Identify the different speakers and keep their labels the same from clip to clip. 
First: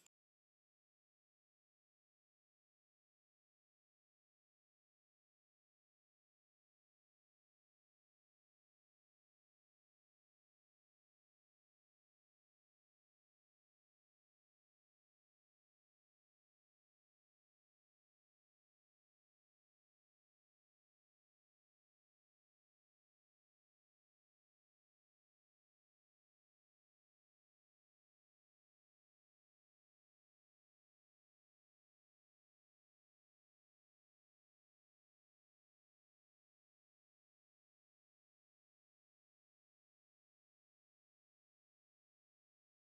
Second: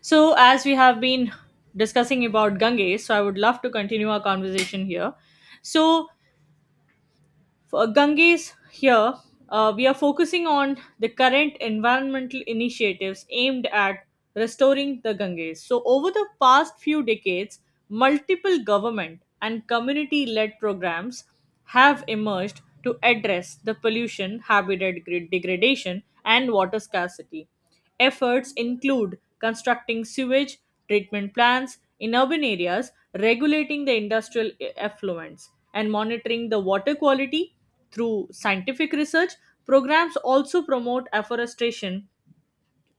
Speaker 1: So, as we have been discussing about Ganges, so I would love to continue our conversation here. So, for Ganges here, we are focusing on the current environmental initiatives aimed at restoring the Ganges. So, over the past few decades, multiple government and community led programs have emerged to address the pollution, degradation, and water scarcity. Efforts include constructing sewage treatment plants in urban areas, regulating the effluents, and monitoring the water quality through scientific research. Programs also promote afforestation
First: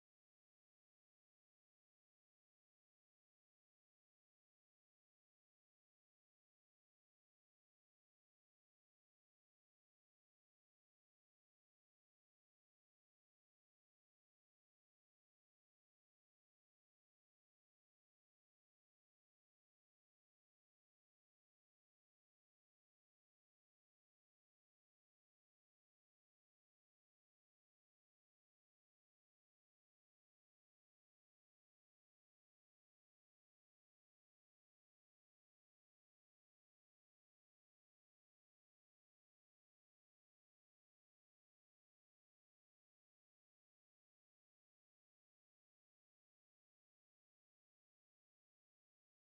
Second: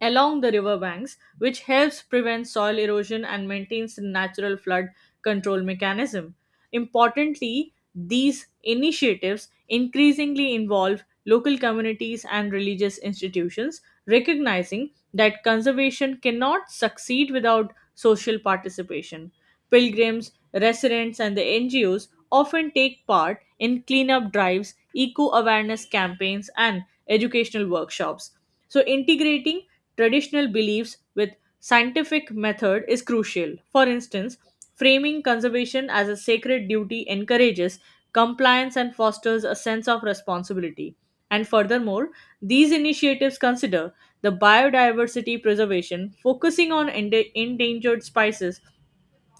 Speaker 1: along the river banks, which helps prevent soil erosion and maintains the natural flood control mechanism. Importantly, these initiatives increasingly involve local communities and religious institutions, recognizing that conservation cannot succeed without social participation. Pilgrims, residents, and the NGOs often take part in cleanup drives, eco awareness campaigns, and educational workshops. So, integrating traditional beliefs with scientific method is crucial. For instance, framing conservation as a sacred duty encourages compliance and fosters a sense of responsibility. And furthermore, these initiatives consider the biodiversity preservation, focusing on endangered species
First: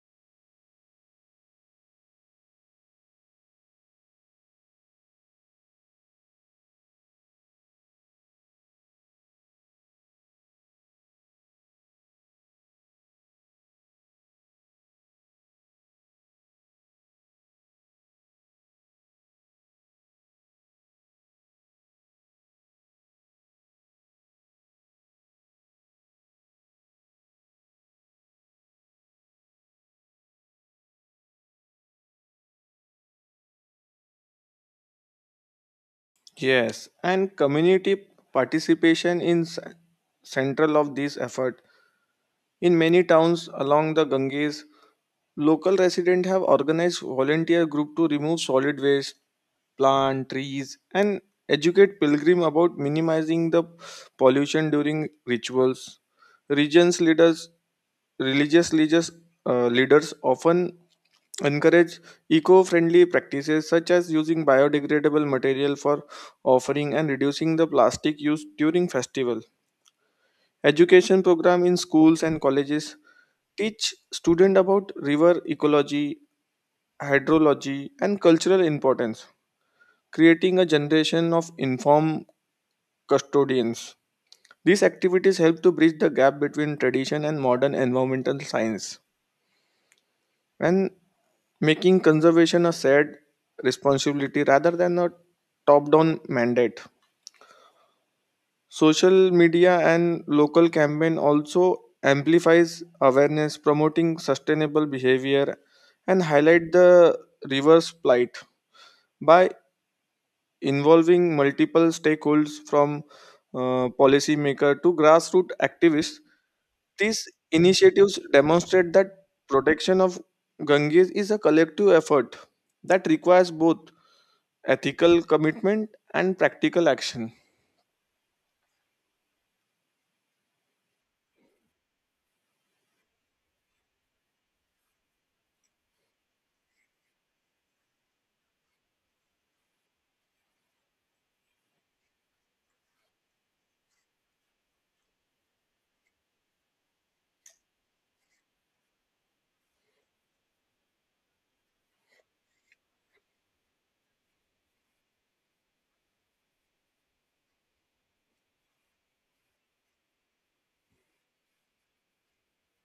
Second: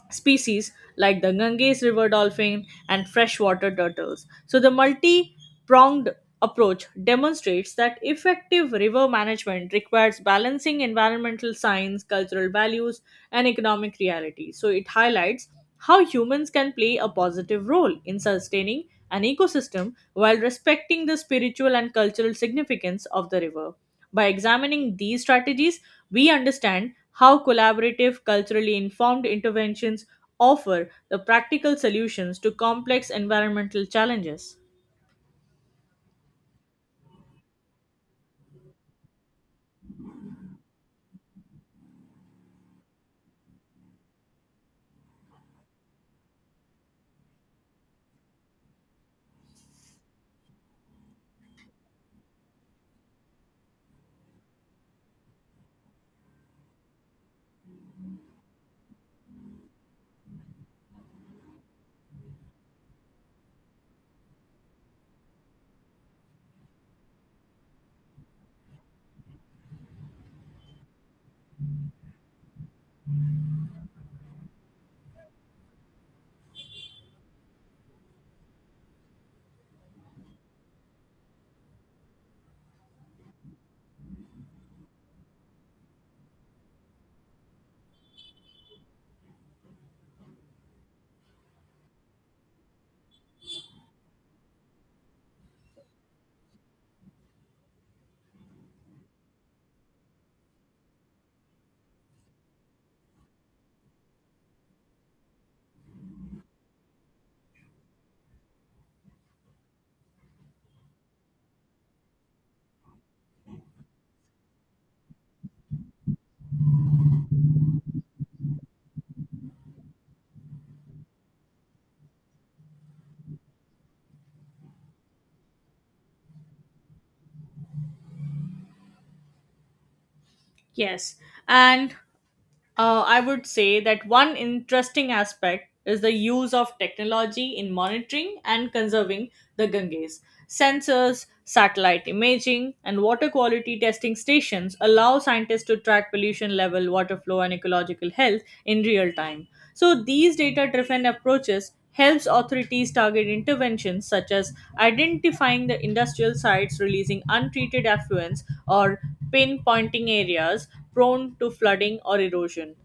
Speaker 1: species like the Ganges river dolphin and freshwater turtles. So, the multi pronged approach demonstrates that effective river management requires balancing environmental science, cultural values, and economic realities. So, it highlights how humans can play a positive role in sustaining an ecosystem while respecting the spiritual and cultural significance of the river. By examining these strategies, we understand how collaborative, culturally informed interventions offer the practical solutions to complex environmental challenges.
Speaker 2: Yes, and community participation is central of this effort. In many towns along the Ganges, local residents have organized volunteer group to remove solid waste, plant trees, and educate pilgrim about minimizing the pollution during rituals. Regions leaders, religious leaders, leaders often encourage eco-friendly practices such as using biodegradable material for offering and reducing the plastic use during festival. Education program in schools and colleges teach student about river ecology, hydrology, and cultural importance, creating a generation of informed custodians. These activities help to bridge the gap between tradition and modern environmental science and making conservation a shared responsibility rather than a top down mandate. Social media and local campaign also amplifies awareness promoting sustainable behavior and highlight the river's plight by involving multiple stakeholders from policymaker to grassroots activists. These initiatives demonstrate that protection of Ganges is a collective effort that requires both ethical commitment and practical action.
Speaker 1: Yes, and I would say that one interesting aspect is the use of technology in monitoring and conserving the Ganges. Sensors, satellite imaging, and water quality testing stations allow scientists to track pollution level, water flow, and ecological health in real time. So, these data driven approaches helps authorities target interventions such as identifying the industrial sites releasing untreated affluents or pinpointing areas prone to flooding or erosion.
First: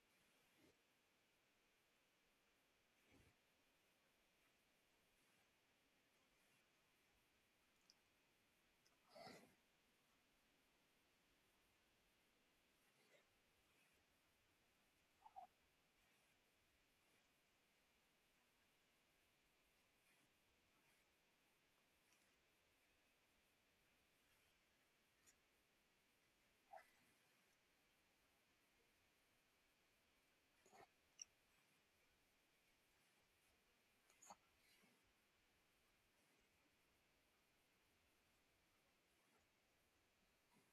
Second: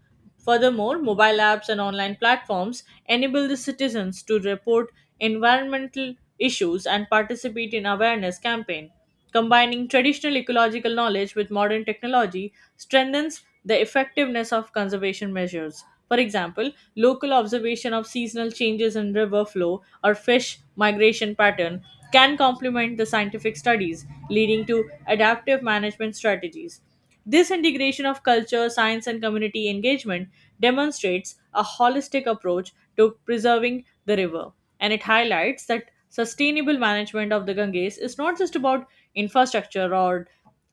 Speaker 1: Furthermore, mobile apps and online platforms enable the citizens to report environmental issues and participate in awareness campaign. Combining traditional ecological knowledge with modern technology strengthens the effectiveness of conservation measures. For example, local observation of seasonal changes in river flow or fish migration pattern can complement the scientific studies, leading to adaptive management strategies. This integration of culture, science, and community engagement demonstrates a holistic approach to preserving the river, and it highlights that sustainable management of the Ganges is not just about infrastructure or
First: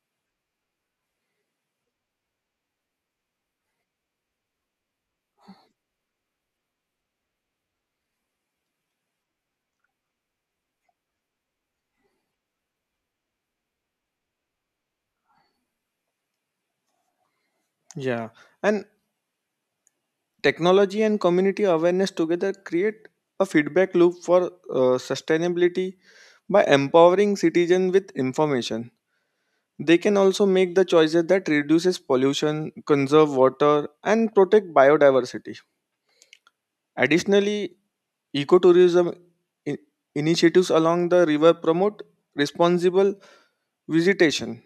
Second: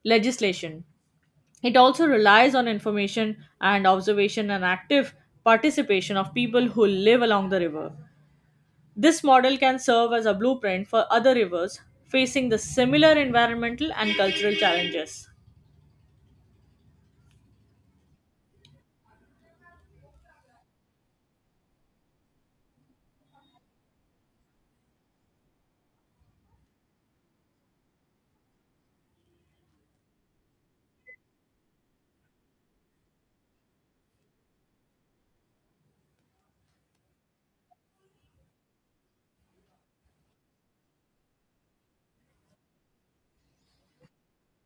Speaker 1: legislation. It also relies on information and observation and active participation of people who live along the river. This model can serve as a blueprint for other rivers facing the similar environmental and cultural challenges.
Speaker 2: Yeah, and technology and community awareness together create a feedback loop for sustainability by empowering citizens with information. They can also make the choices that reduces pollution, conserve water and protect biodiversity. Additionally, ecotourism i- initiatives along the river promote responsible visitation,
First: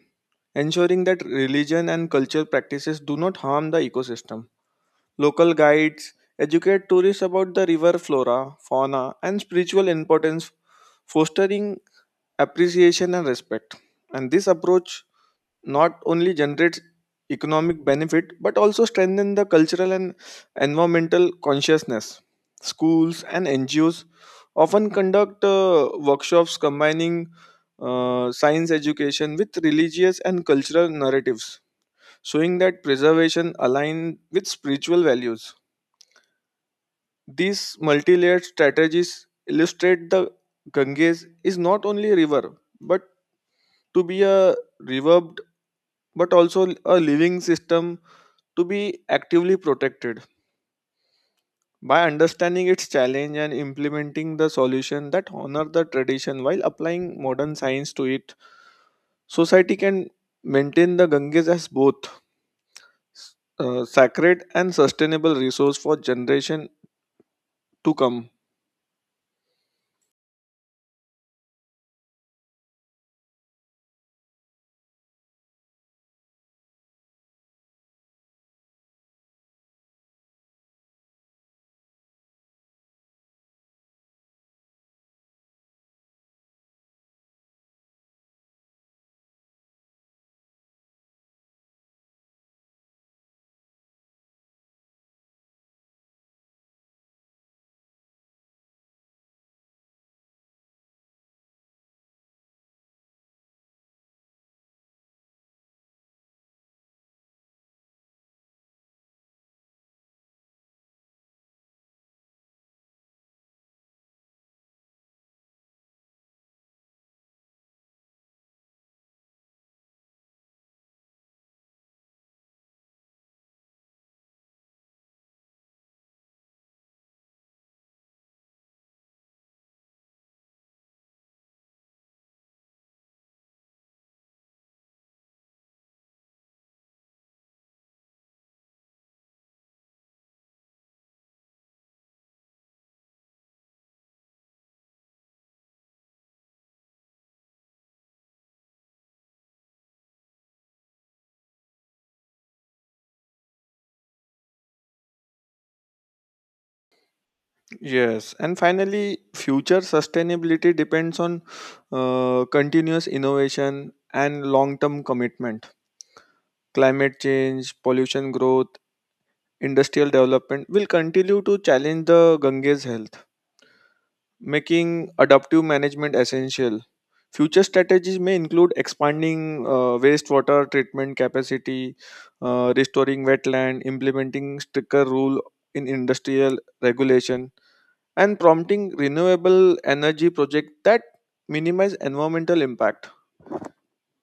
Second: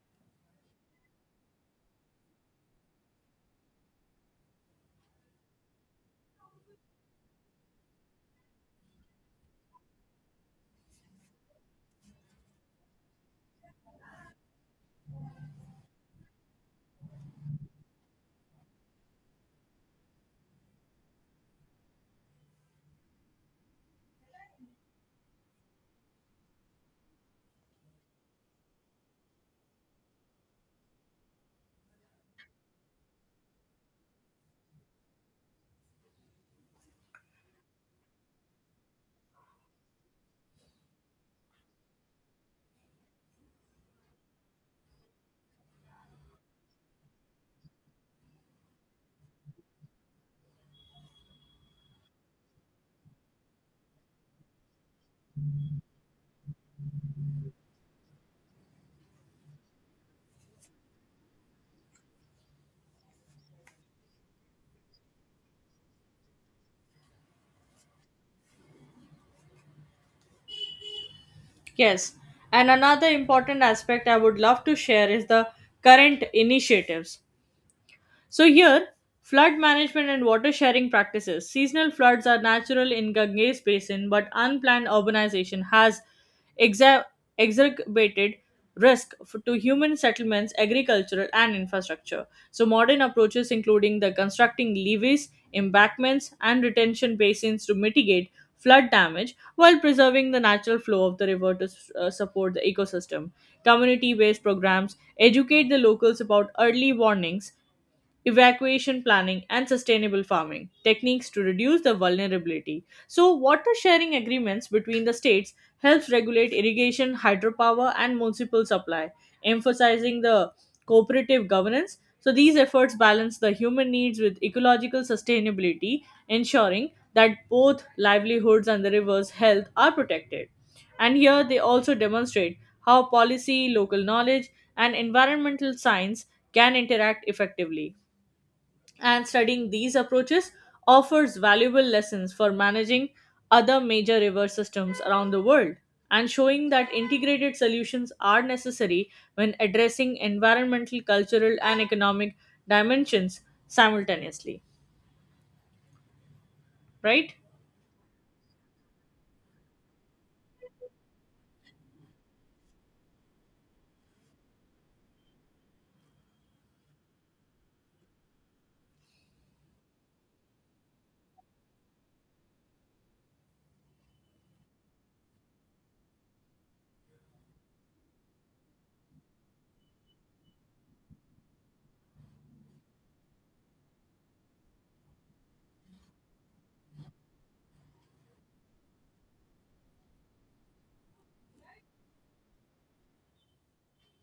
Speaker 2: ensuring that religion and cultural practices do not harm the ecosystem. Local guides educate tourists about the river flora, fauna and spiritual importance, fostering appreciation and respect. And this approach not only generates economic benefit but also strengthen the cultural and environmental consciousness. Schools and ngos often conduct workshops combining science education with religious and cultural narratives, showing that preservation aligns with spiritual values. These multi-layered strategies illustrate the ganges is not only a river but to be a river also a living system to be actively protected. By understanding its challenge and implementing the solution that honor the tradition while applying modern science to it, society can maintain the ganges as both sacred and sustainable resource for generation to come.
Speaker 1: Yes, and another important aspect I would love to share is the current initiatives. So here, flood management and water sharing practices. Seasonal floods are natural in Ganges basin, but unplanned urbanization has exa- exacerbated to human settlements, agricultural and infrastructure. So modern approaches including the constructing levees, embankments and retention basins to mitigate flood damage while preserving the natural flow of the river to support the ecosystem. Community based programs educate the locals about early warnings evacuation planning, and sustainable farming techniques to reduce the vulnerability. So, water sharing agreements between the states helps regulate irrigation, hydropower, and municipal supply, emphasizing the cooperative governance. So, these efforts balance the human needs with ecological sustainability, ensuring that both livelihoods and the river's health are protected. And here they also demonstrate how policy, local knowledge, and environmental science can interact effectively and studying these approaches offers valuable lessons for managing other major river systems around the world and showing that integrated solutions are necessary when addressing environmental, cultural, and economic dimensions simultaneously. Right?
Speaker 2: Yes, and finally future sustainability depends on continuous innovation and long term commitment. Climate change, pollution growth, industrial development will continue to challenge the Ganges health, making adaptive management essential. Future strategies may include expanding wastewater treatment capacity, restoring wetland, implementing stricter rule in industrial regulation, and prompting renewable energy projects that minimize environmental impact.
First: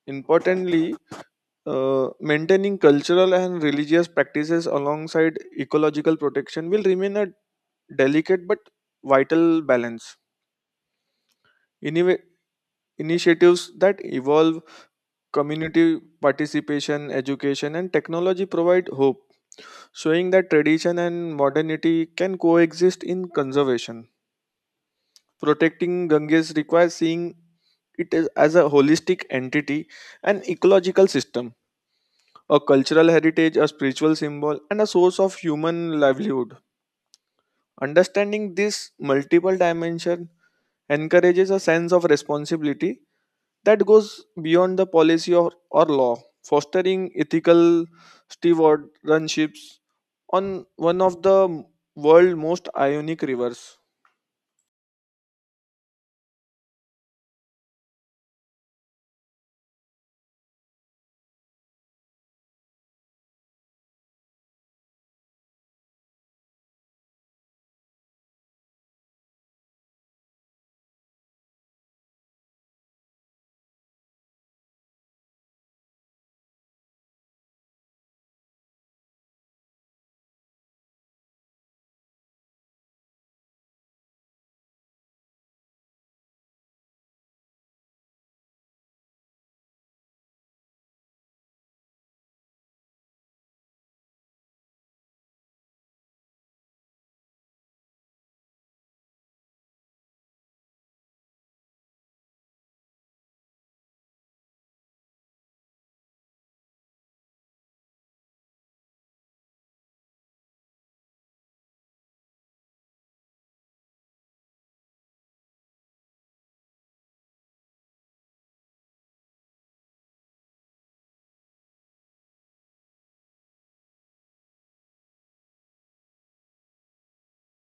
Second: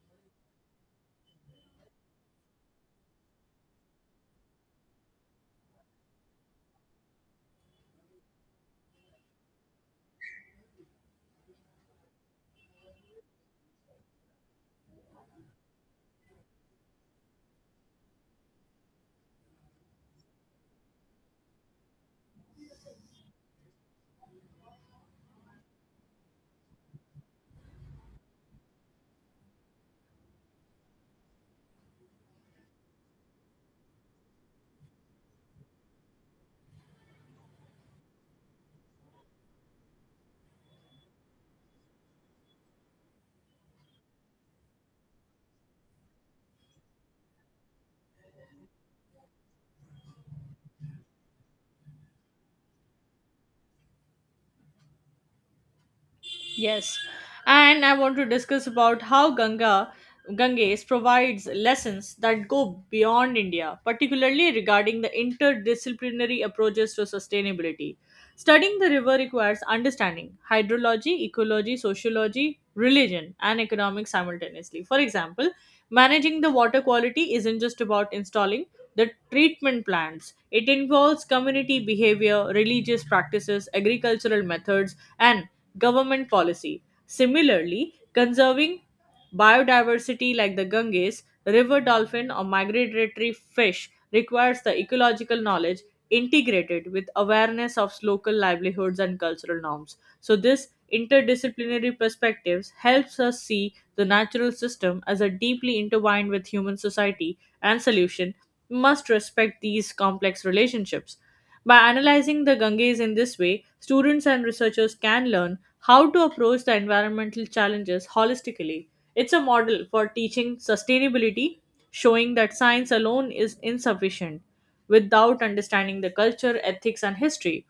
Speaker 2: Importantly, maintaining cultural and religious practices alongside ecological protection will remain a delicate but vital balance. Innovative initiatives that evolve community participation, education, and technology provide hope, showing that tradition and modernity can coexist in conservation. Protecting Ganges requires seeing it is as a holistic entity, an ecological system, a cultural heritage, a spiritual symbol, and a source of human livelihood. Understanding this multiple dimension encourages a sense of responsibility that goes beyond the policy or law, fostering ethical stewardships on one of the world's most ionic rivers.
Speaker 1: Yes, and I want to discuss about how Ganga Ganges provides lessons that go beyond India, particularly regarding the interdisciplinary approaches to sustainability. Studying the river requires understanding hydrology, ecology, sociology, religion, and economics simultaneously. For example, managing the water quality isn't just about installing the treatment plants. It involves community behavior, religious practices, agricultural methods, and government policy. Similarly, conserving biodiversity like the Ganges, river dolphin, or migratory fish requires the ecological knowledge integrated with awareness of local livelihoods and cultural norms. So, this interdisciplinary perspectives helps us see the natural system as a deeply intertwined with human society and solution must respect these complex relationships. By analyzing the Ganges in this way, students and researchers can learn how to approach the environmental challenges holistically. It's a model for teaching sustainability, showing that science alone is insufficient without understanding the culture, ethics, and history.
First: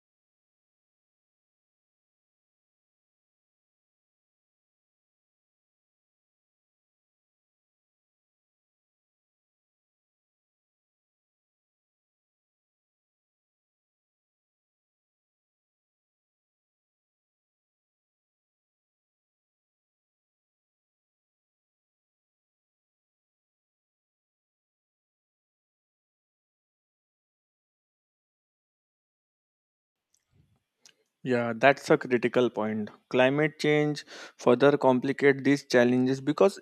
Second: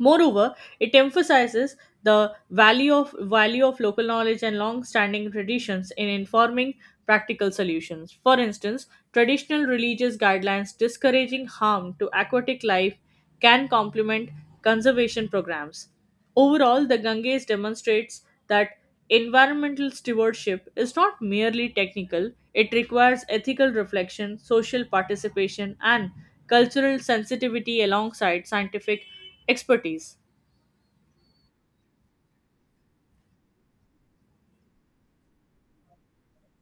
Speaker 1: Moreover, it emphasizes the value of local knowledge and long-standing traditions in informing practical solutions. For instance, traditional religious guidelines discouraging harm to aquatic life can complement conservation programs. Overall, the Ganges demonstrates that environmental stewardship is not merely technical, it requires ethical reflection, social participation, and cultural sensitivity alongside scientific expertise.
Speaker 2: Yeah, that's a critical point. Climate change further complicate these challenges because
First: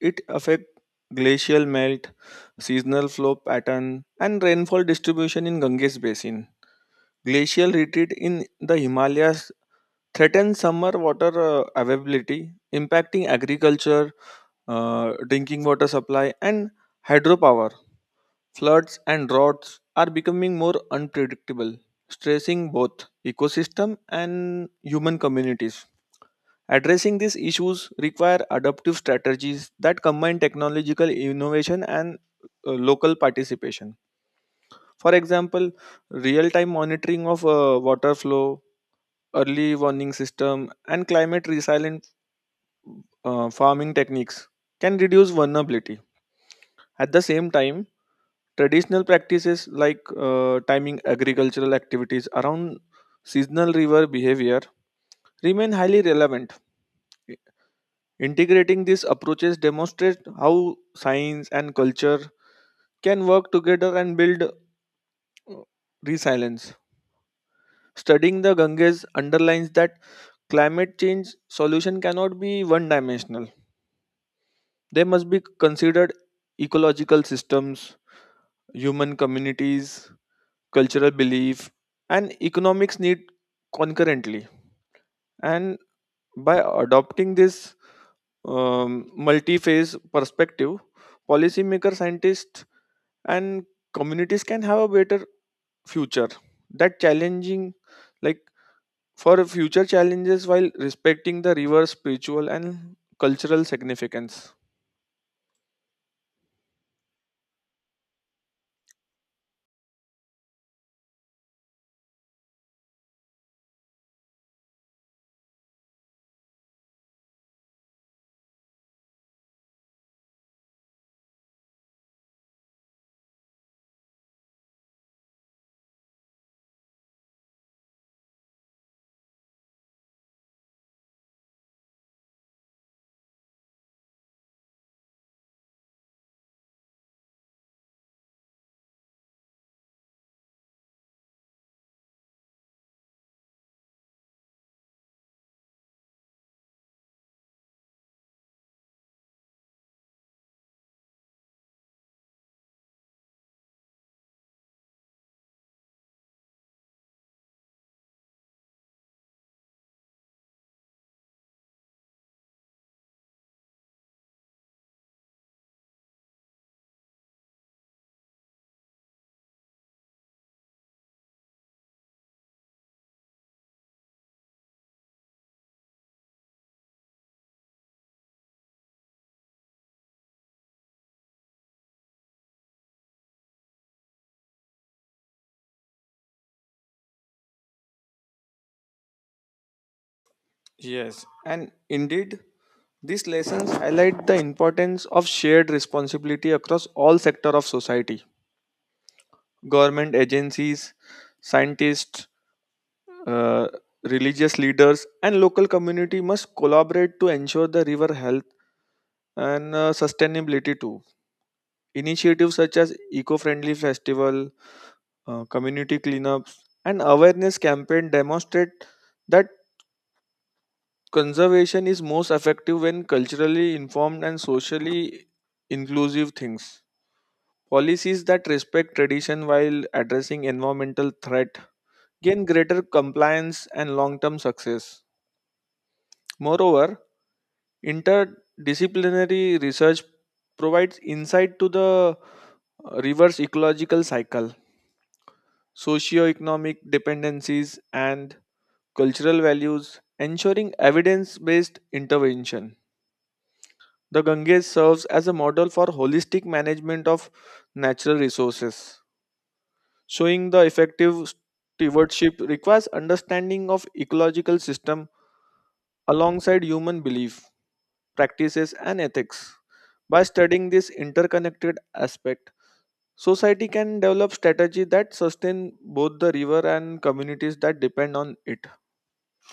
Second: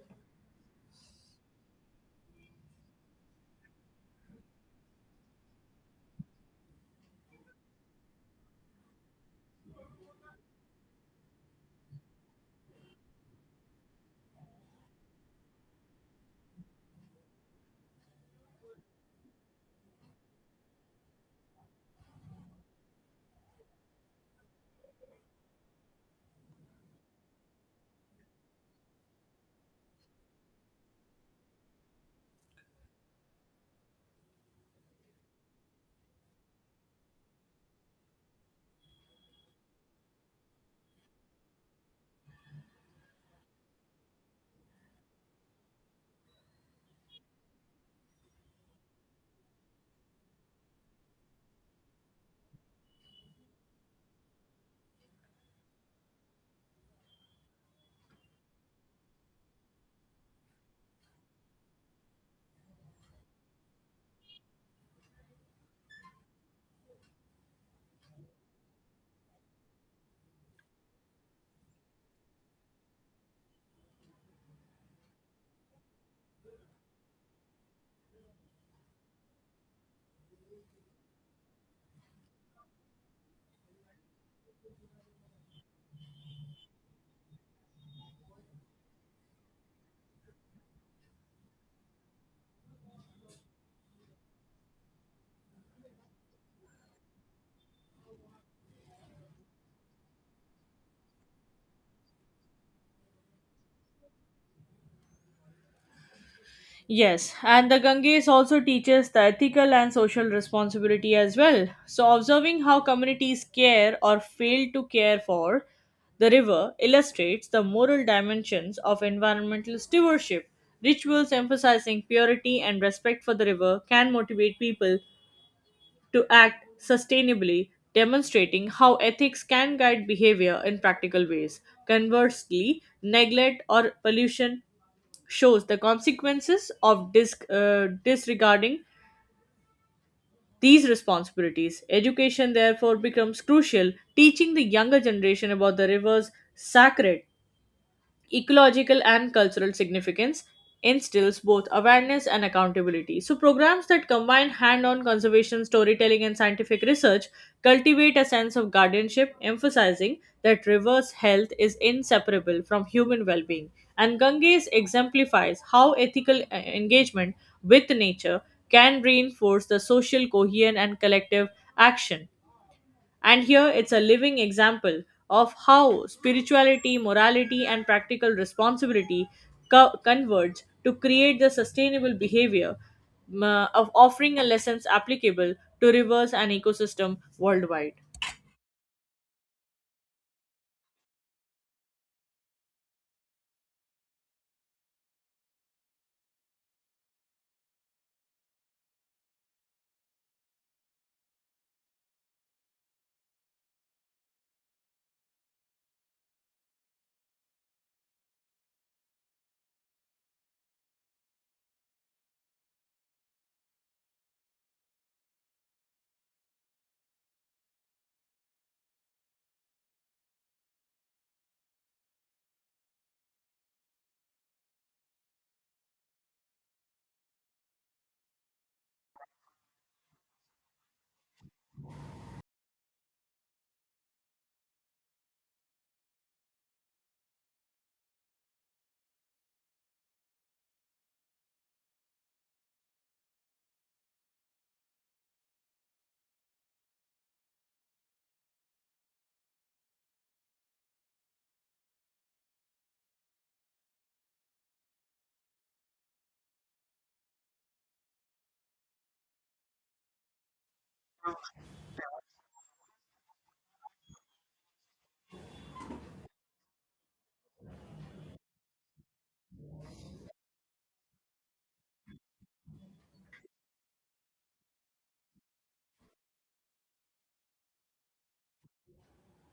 Speaker 2: it affect glacial melt, seasonal flow pattern, and rainfall distribution in Ganges basin. Glacial retreat in the Himalayas threaten summer water availability, impacting agriculture, drinking water supply, and hydropower. Floods and droughts are becoming more unpredictable, stressing both ecosystem and human communities. Addressing these issues require adaptive strategies that combine technological innovation and local participation. For example, real-time monitoring of water flow, early warning system, and climate resilient farming techniques can reduce vulnerability. At the same time, traditional practices like timing agricultural activities around seasonal river behavior remain highly relevant. Integrating these approaches demonstrates how science and culture can work together and build resilience. Studying the Ganges underlines that climate change solution cannot be one dimensional. They must be considered ecological systems, human communities, cultural belief, and economics need concurrently. And by adopting this multi phase perspective, policymakers, scientists, and communities can have a better future that challenging like for future challenges while respecting the river's spiritual and cultural significance.
Speaker 1: Yes, and the Ganges also teaches the ethical and social responsibility as well. So, observing how communities care or fail to care for the river illustrates the moral dimensions of environmental stewardship. Rituals emphasizing purity and respect for the river can motivate people to act sustainably, demonstrating how ethics can guide behavior in practical ways. Conversely, neglect or pollution shows the consequences of disregarding these responsibilities. Education, therefore, becomes crucial, teaching the younger generation about the river's sacred ecological and cultural significance instills both awareness and accountability. So, programs that combine hand on conservation, storytelling, and scientific research cultivate a sense of guardianship, emphasizing that reverse health is inseparable from human well being. And Ganges exemplifies how ethical engagement with nature can reinforce the social cohesion and collective action and here it's a living example of how spirituality, morality, and practical responsibility converge to create the sustainable behavior, of offering a lessons applicable to rivers and ecosystem worldwide.
Speaker 2: Yes, and indeed, these lessons highlight the importance of shared responsibility across all sectors of society. Government agencies, scientists, uh, religious leaders, and local community must collaborate to ensure the river health and sustainability too. Initiatives such as eco-friendly festival, community cleanups, and awareness campaign demonstrate that conservation is most effective when culturally informed and socially inclusive things. Policies that respect tradition while addressing environmental threat gain greater compliance and long-term success. Moreover, interdisciplinary research provides insight to the reverse ecological cycle, socio-economic dependencies and cultural values, ensuring evidence-based intervention. The Ganges serves as a model for holistic management of natural resources, showing the effective stewardship requires understanding of ecological system alongside human belief, practices and ethics. By studying this interconnected aspect, society can develop strategy that sustain both the river and communities that depend on it,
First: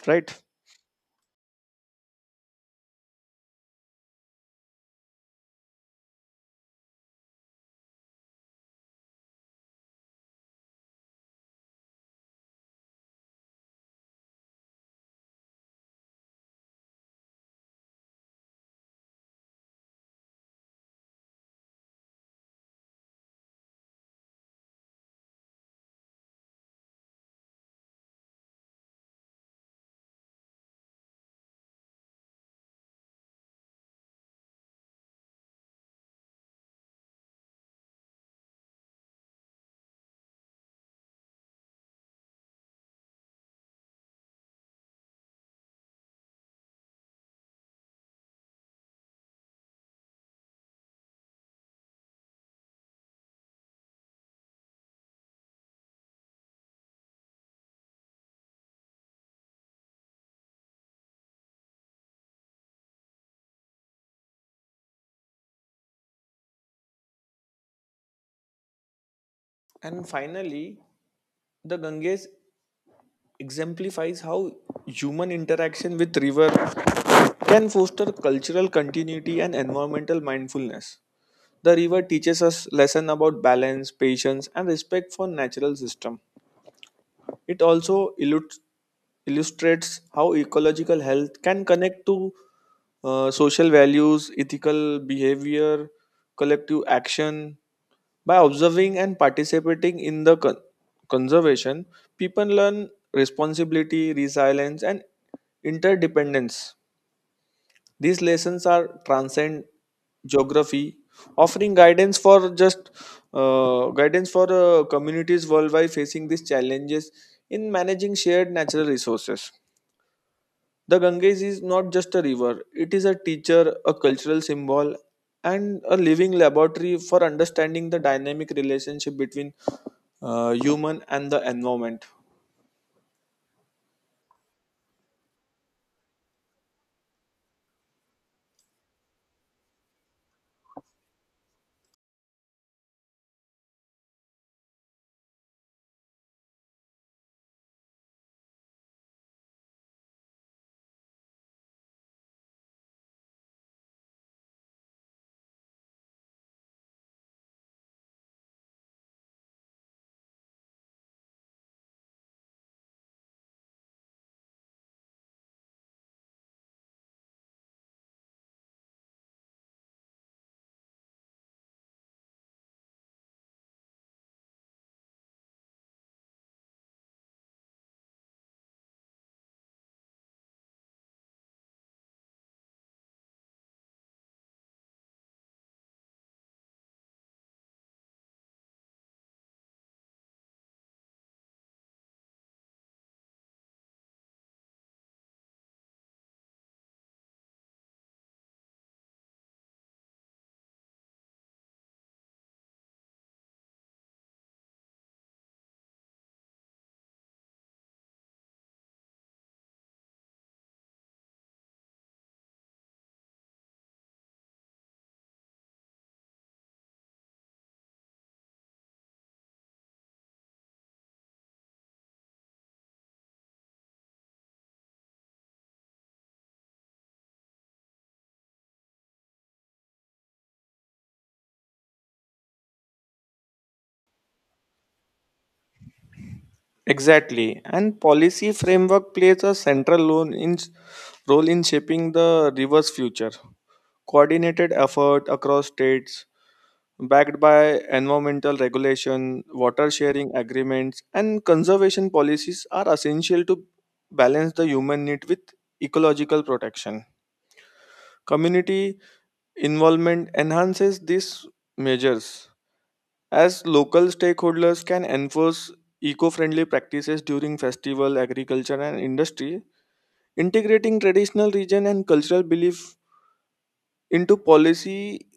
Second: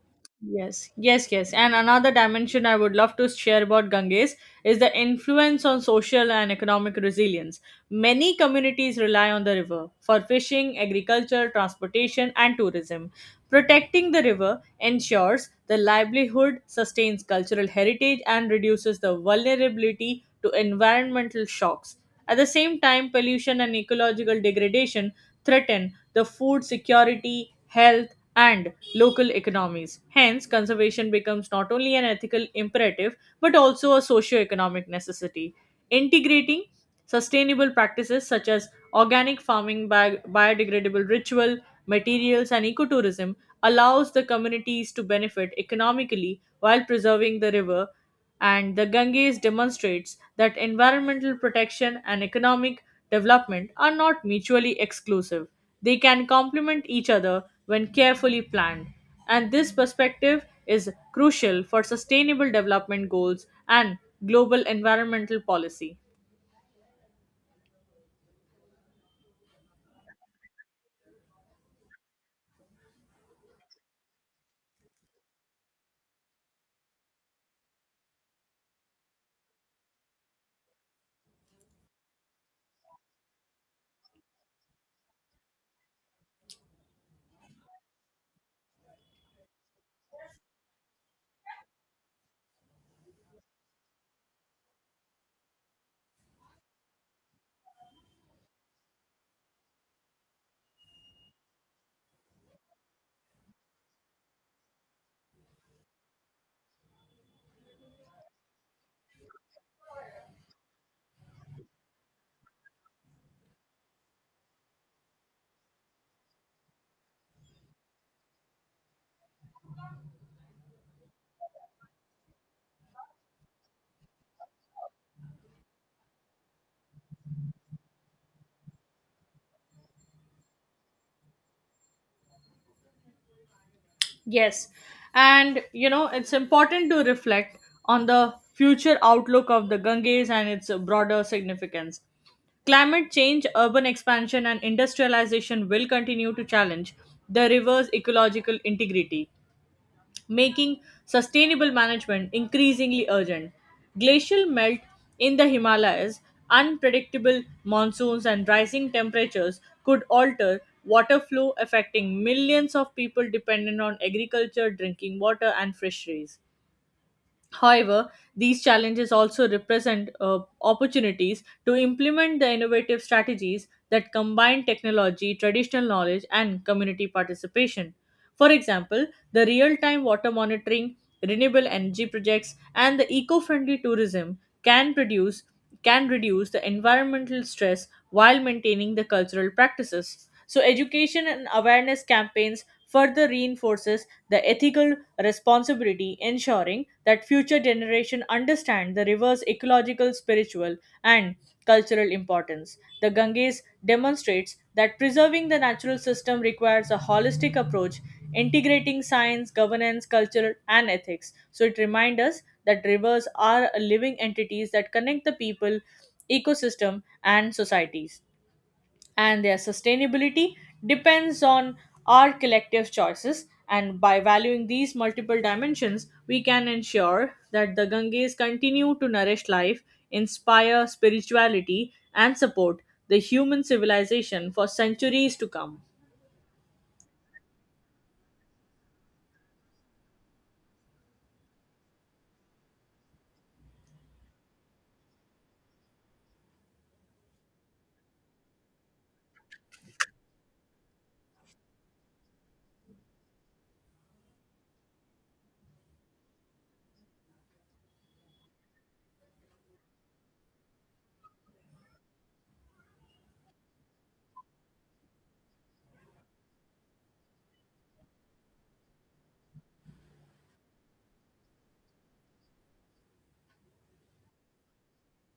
Speaker 2: right?
Speaker 1: Yes, yes, yes. And another dimension I would love to share about Ganges is the influence on social and economic resilience. Many communities rely on the river for fishing, agriculture, transportation, and tourism. Protecting the river ensures the livelihood, sustains cultural heritage, and reduces the vulnerability to environmental shocks. At the same time, pollution and ecological degradation threaten the food security, health, and local economies. Hence, conservation becomes not only an ethical imperative but also a socio-economic necessity. Integrating sustainable practices such as organic farming, biodegradable ritual, materials, and ecotourism allows the communities to benefit economically while preserving the river and the Ganges demonstrates that environmental protection and economic development are not mutually exclusive. They can complement each other when carefully planned. And this perspective is crucial for sustainable development goals and global environmental policy.
Speaker 2: And finally, the Ganges exemplifies how human interaction with river can foster cultural continuity and environmental mindfulness. The river teaches us lesson about balance, patience and respect for natural system. It also illustrates how ecological health can connect to social values, ethical behavior, collective action. By observing and participating in the conservation, people learn responsibility, resilience, and interdependence. These lessons are transcend geography, offering guidance for just guidance for communities worldwide facing these challenges in managing shared natural resources. The Ganges is not just a river; it is a teacher, a cultural symbol, and a living laboratory for understanding the dynamic relationship between human and the environment.
Speaker 1: Yes. And you know, it's important to reflect on the future outlook of the Ganges and its broader significance. Climate change, urban expansion, and industrialization will continue to challenge the river's ecological integrity making sustainable management increasingly urgent. Glacial melt in the Himalayas, unpredictable monsoons, and rising temperatures could alter water flow, affecting millions of people dependent on agriculture, drinking water, and fisheries. However, these challenges also represent opportunities to implement the innovative strategies that combine technology, traditional knowledge, and community participation. For example, the real time water monitoring, renewable energy projects, and the eco friendly tourism can reduce the environmental stress while maintaining the cultural practices. So education and awareness campaigns further reinforces the ethical responsibility, ensuring that future generation understand the river's ecological, spiritual, and cultural importance. The Ganges demonstrates that preserving the natural system requires a holistic approach integrating science, governance, culture, and ethics. So it reminds us that rivers are living entities that connect the people, ecosystem, and societies and their sustainability depends on our collective choices. And by valuing these multiple dimensions, we can ensure that the Ganges continue to nourish life, inspire spirituality, and support the human civilization for centuries to come.
Speaker 2: Exactly, and policy framework plays a central role in shaping the river's future. Coordinated effort across states, backed by environmental regulation, water sharing agreements, and conservation policies, are essential to balance the human need with ecological protection. Community involvement enhances these measures as local stakeholders can enforce eco-friendly practices during festival, agriculture, and industry. Integrating traditional region and cultural belief into policy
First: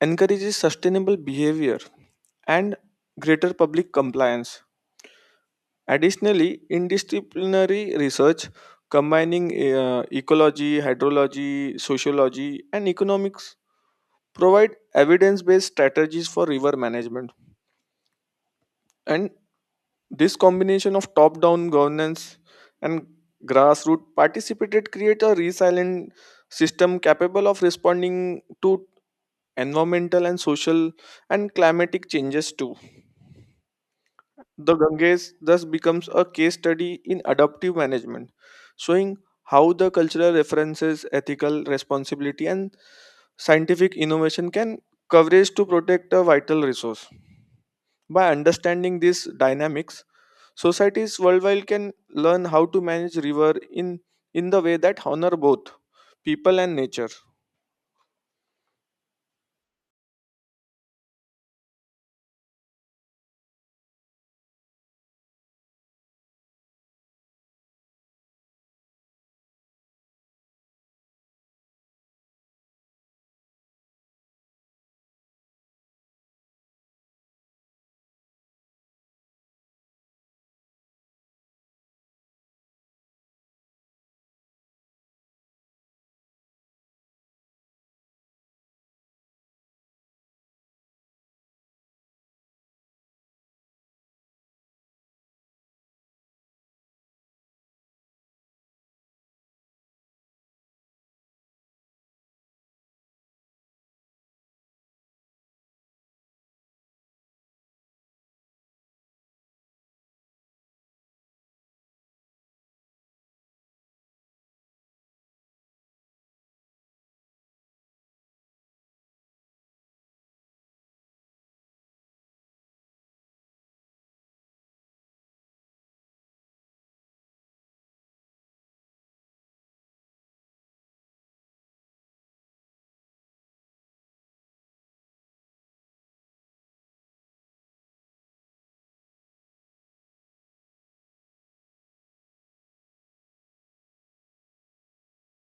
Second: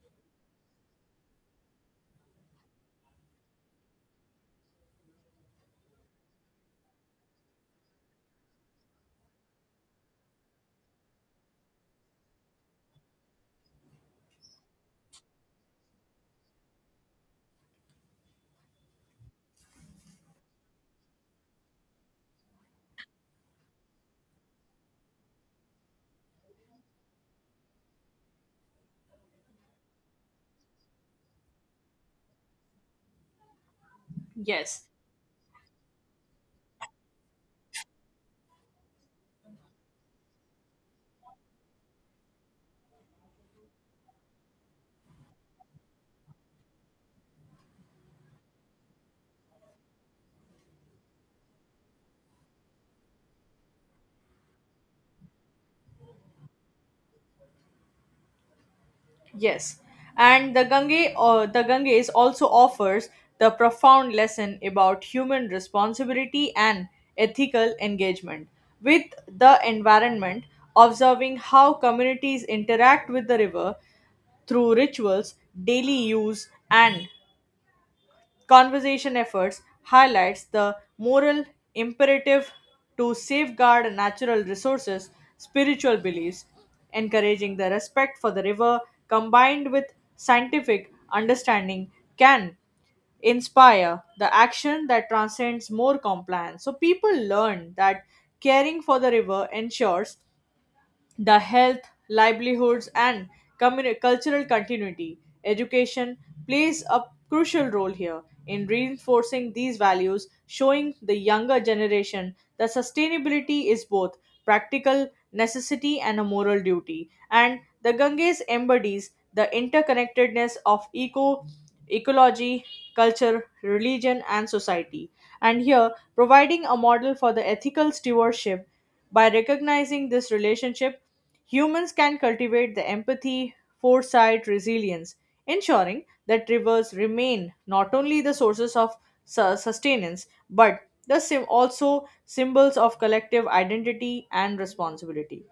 Speaker 2: encourages sustainable behavior and greater public compliance. Additionally, interdisciplinary research combining ecology, hydrology, sociology, and economics provide evidence based strategies for river management. And this combination of top down governance and grassroots participated create a resilient system capable of responding to environmental and social and climatic changes too. The
Speaker 1: Yes.
Speaker 2: Ganges thus becomes a case study in adaptive management, showing how the cultural references, ethical responsibility, and scientific innovation can coverage to protect a vital resource. By understanding these dynamics, societies worldwide can learn how to manage river in the way that honor both people and nature.
Speaker 1: Yes, and the Ganges also offers the profound lesson about human responsibility and ethical engagement with the environment, observing how communities interact with the river through rituals, daily use, and conservation efforts highlights the moral imperative to safeguard natural resources, spiritual beliefs, encouraging the respect for the river combined with scientific understanding can inspire the action that transcends more compliance. So people learn that caring for the river ensures the health, livelihoods, and cultural continuity. Education plays a crucial role here in reinforcing these values, showing the younger generation that sustainability is both practical necessity and a moral duty. And the Ganges embodies the interconnectedness of ecology, culture, religion, and society. And here, providing a model for the ethical stewardship by recognizing this relationship, humans can cultivate the empathy, foresight, resilience, ensuring that rivers remain not only the sources of sustenance but also symbols of collective identity and responsibility,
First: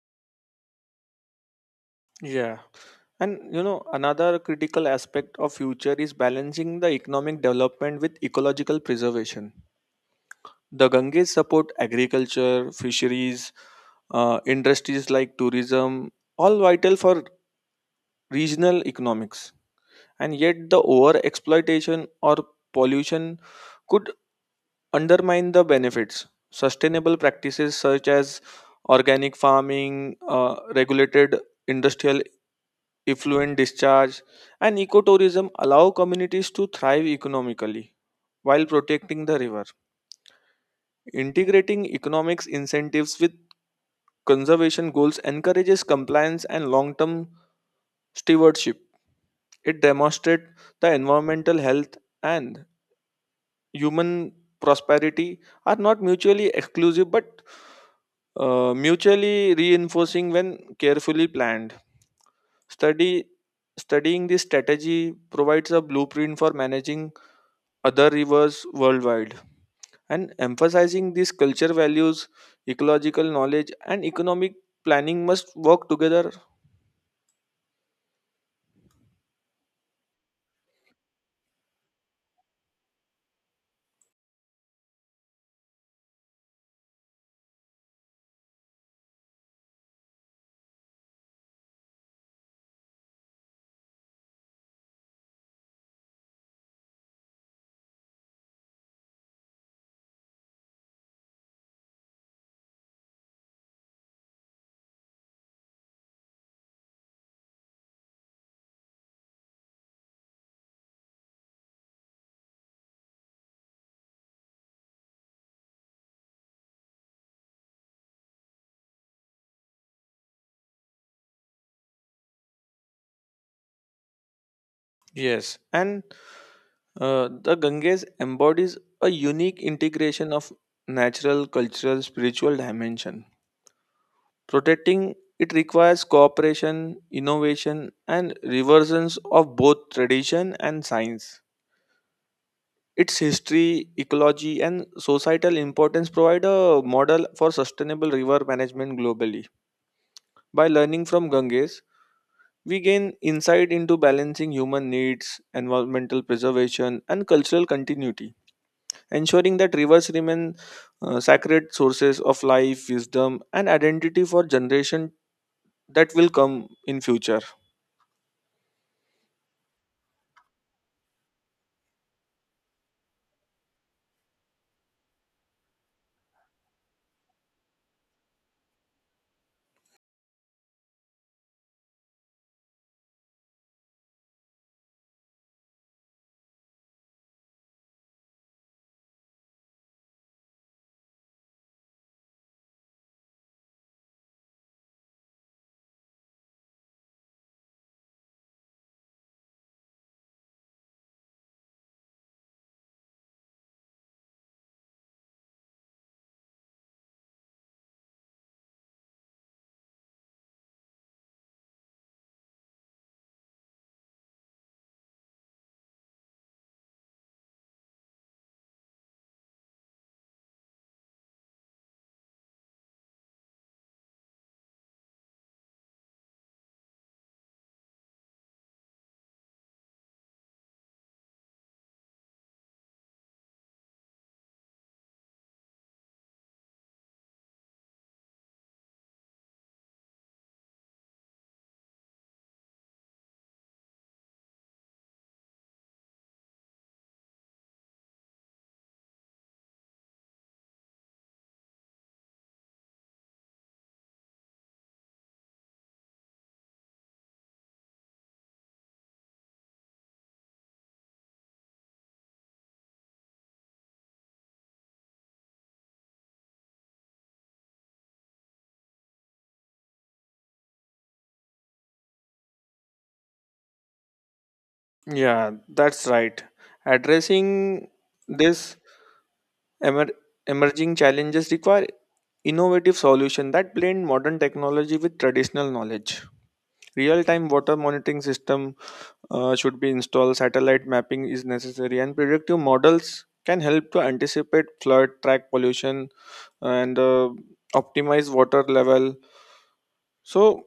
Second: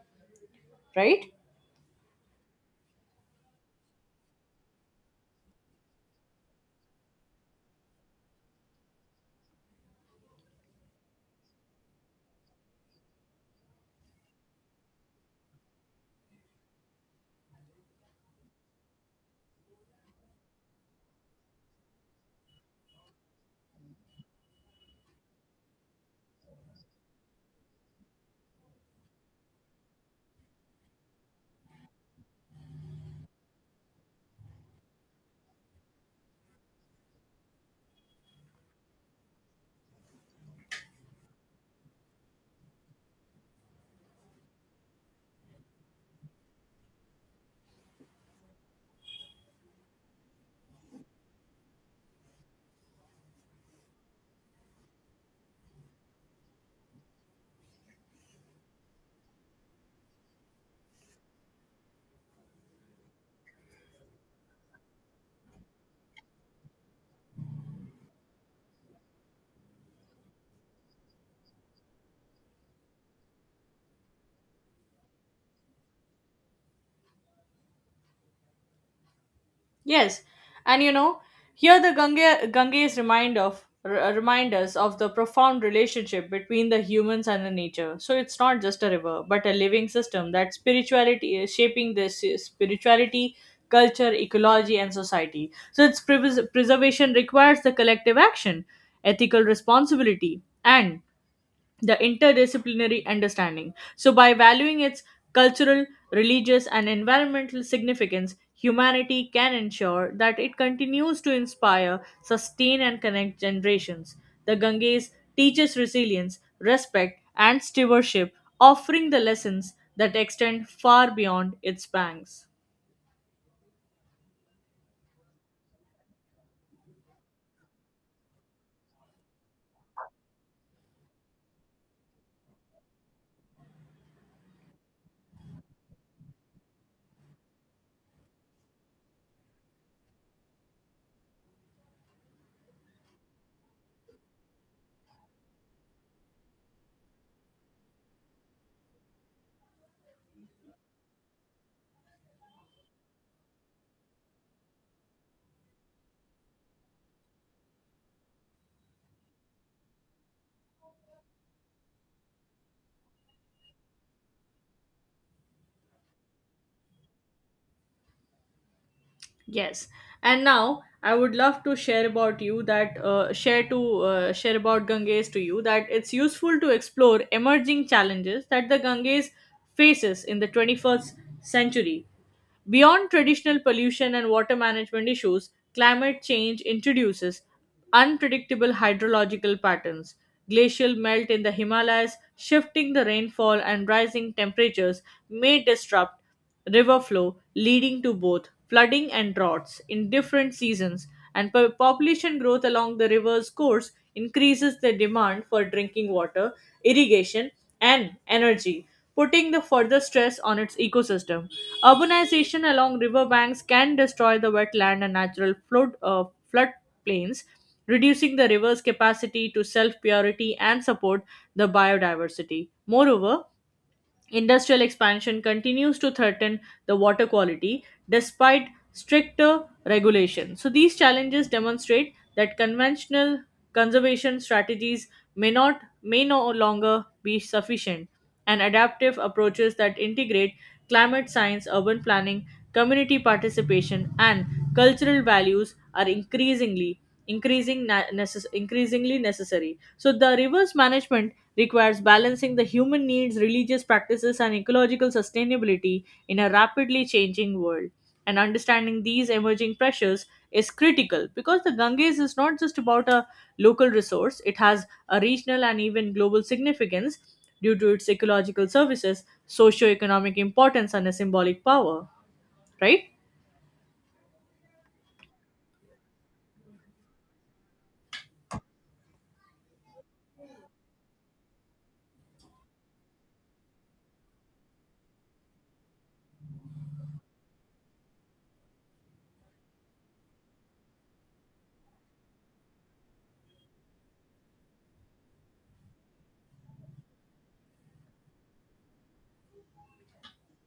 Speaker 1: right?
Speaker 2: Yeah. And you know, another critical aspect of future is balancing the economic development with ecological preservation. The Ganges support agriculture, fisheries, industries like tourism, all vital for regional economics. And yet, the over exploitation or pollution could undermine the benefits. Sustainable practices such as organic farming, regulated industrial effluent discharge, and ecotourism allow communities to thrive economically while protecting the river. Integrating economics incentives with conservation goals encourages compliance and long term stewardship. It demonstrates the environmental health and human prosperity are not mutually exclusive but mutually reinforcing when carefully planned. Study Studying this strategy provides a blueprint for managing other rivers worldwide and emphasizing these culture values, ecological knowledge and economic planning must work together.
Speaker 1: Yes, and you know, here the Ganges remind us of the profound relationship between the humans and the nature. So it's not just a river, but a living system that spirituality is shaping this spirituality, culture, ecology, and society. So its preservation requires the collective action, ethical responsibility, and the interdisciplinary understanding. So, by valuing its cultural, religious, and environmental significance, humanity can ensure that it continues to inspire, sustain, and connect generations. The Ganges teaches resilience, respect, and stewardship, offering the lessons that extend far beyond its banks.
Speaker 2: Yes, and the ganges embodies a unique integration of natural cultural spiritual dimension. Protecting it requires cooperation, innovation and reversions of both tradition and science. Its history, ecology and societal importance provide a model for sustainable river management globally. By learning from Ganges, we gain insight into balancing human needs, environmental preservation, and cultural continuity, ensuring that rivers remain sacred sources of life, wisdom, and identity for generation that will come in future.
Speaker 1: Yes, and now I would love to share about Ganges to you that it's useful to explore emerging challenges that the Ganges faces in the 21st century. Beyond traditional pollution and water management issues, climate change introduces unpredictable hydrological patterns. Glacial melt in the Himalayas, shifting the rainfall, and rising temperatures may disrupt river flow, leading to both flooding and droughts in different seasons. And population growth along the river's course increases the demand for drinking water, irrigation, and energy putting the further stress on its ecosystem. Urbanization along riverbanks can destroy the wetland and natural floodplains, reducing the river's capacity to self-purity and support the biodiversity. Moreover, industrial expansion continues to threaten the water quality despite stricter regulation. So, these challenges demonstrate that conventional conservation strategies may no longer be sufficient and adaptive approaches that integrate climate science urban planning community participation and cultural values are increasingly necessary. So the rivers management requires balancing the human needs, religious practices, and ecological sustainability in a rapidly changing world. And understanding these emerging pressures is critical because the Ganges is not just about a local resource, it has a regional and even global significance due to its ecological services, socio-economic importance, and a symbolic power, right?
Speaker 2: Yeah, that's right. Addressing this emer- emerging challenges require innovative solution that blend modern technology with traditional knowledge. Real-time water monitoring system should be installed. Satellite mapping is necessary, and predictive models can help to anticipate flood, track pollution, and optimize water level. So,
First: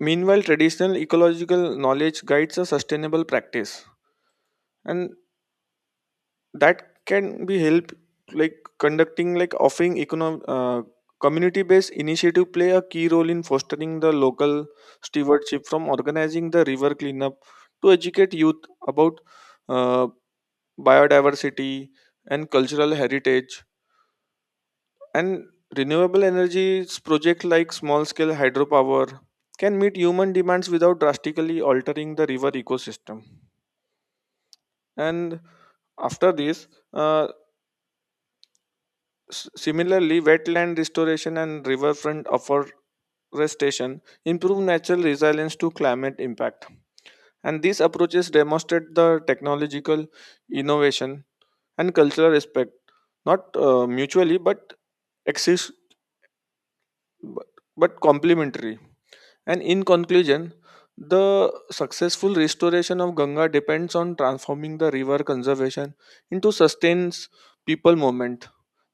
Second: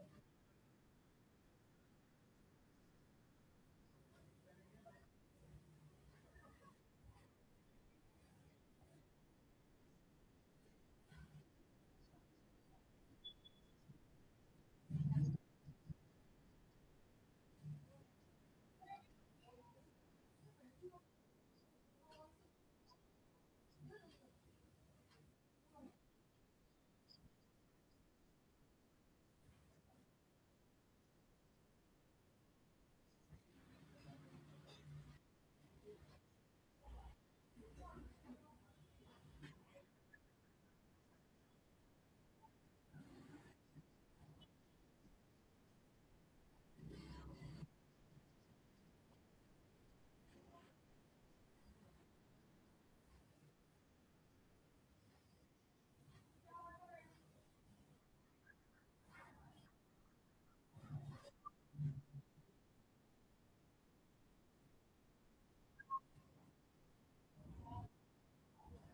Speaker 2: meanwhile, traditional ecological knowledge guides a sustainable practice, and that can be help like conducting like offering economic. Community-based initiative play a key role in fostering the local stewardship, from organizing the river cleanup to educate youth about uh, biodiversity and cultural heritage. And renewable energies projects like small scale hydropower can meet human demands without drastically altering the river ecosystem. And after this, uh, similarly wetland restoration and riverfront afforestation improve natural resilience to climate impact. And these approaches demonstrate the technological innovation and cultural respect not mutually but exist but, but complementary. And in conclusion, the successful restoration of Ganga depends on transforming the river conservation into sustains people movement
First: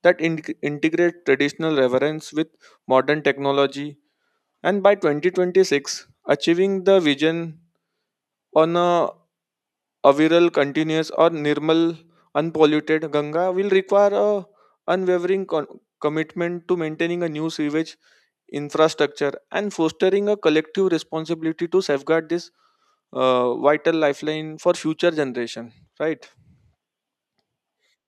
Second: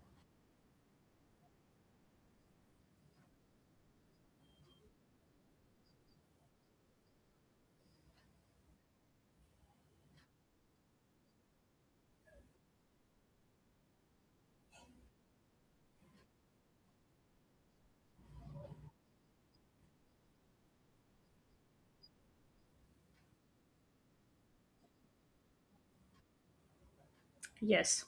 Speaker 2: that integrate traditional reverence with modern technology. And by 2026 achieving the vision on a aviral continuous or normal unpolluted Ganga will require a unwavering commitment to maintaining a new sewage infrastructure and fostering a collective responsibility to safeguard this vital lifeline for future generation, right?
Speaker 1: Yes.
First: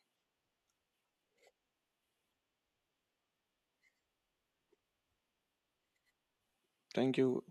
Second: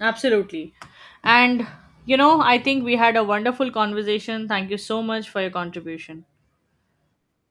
Speaker 1: Absolutely. And you know, I think we had a wonderful conversation. Thank you so much for your contribution.
Speaker 2: Thank you.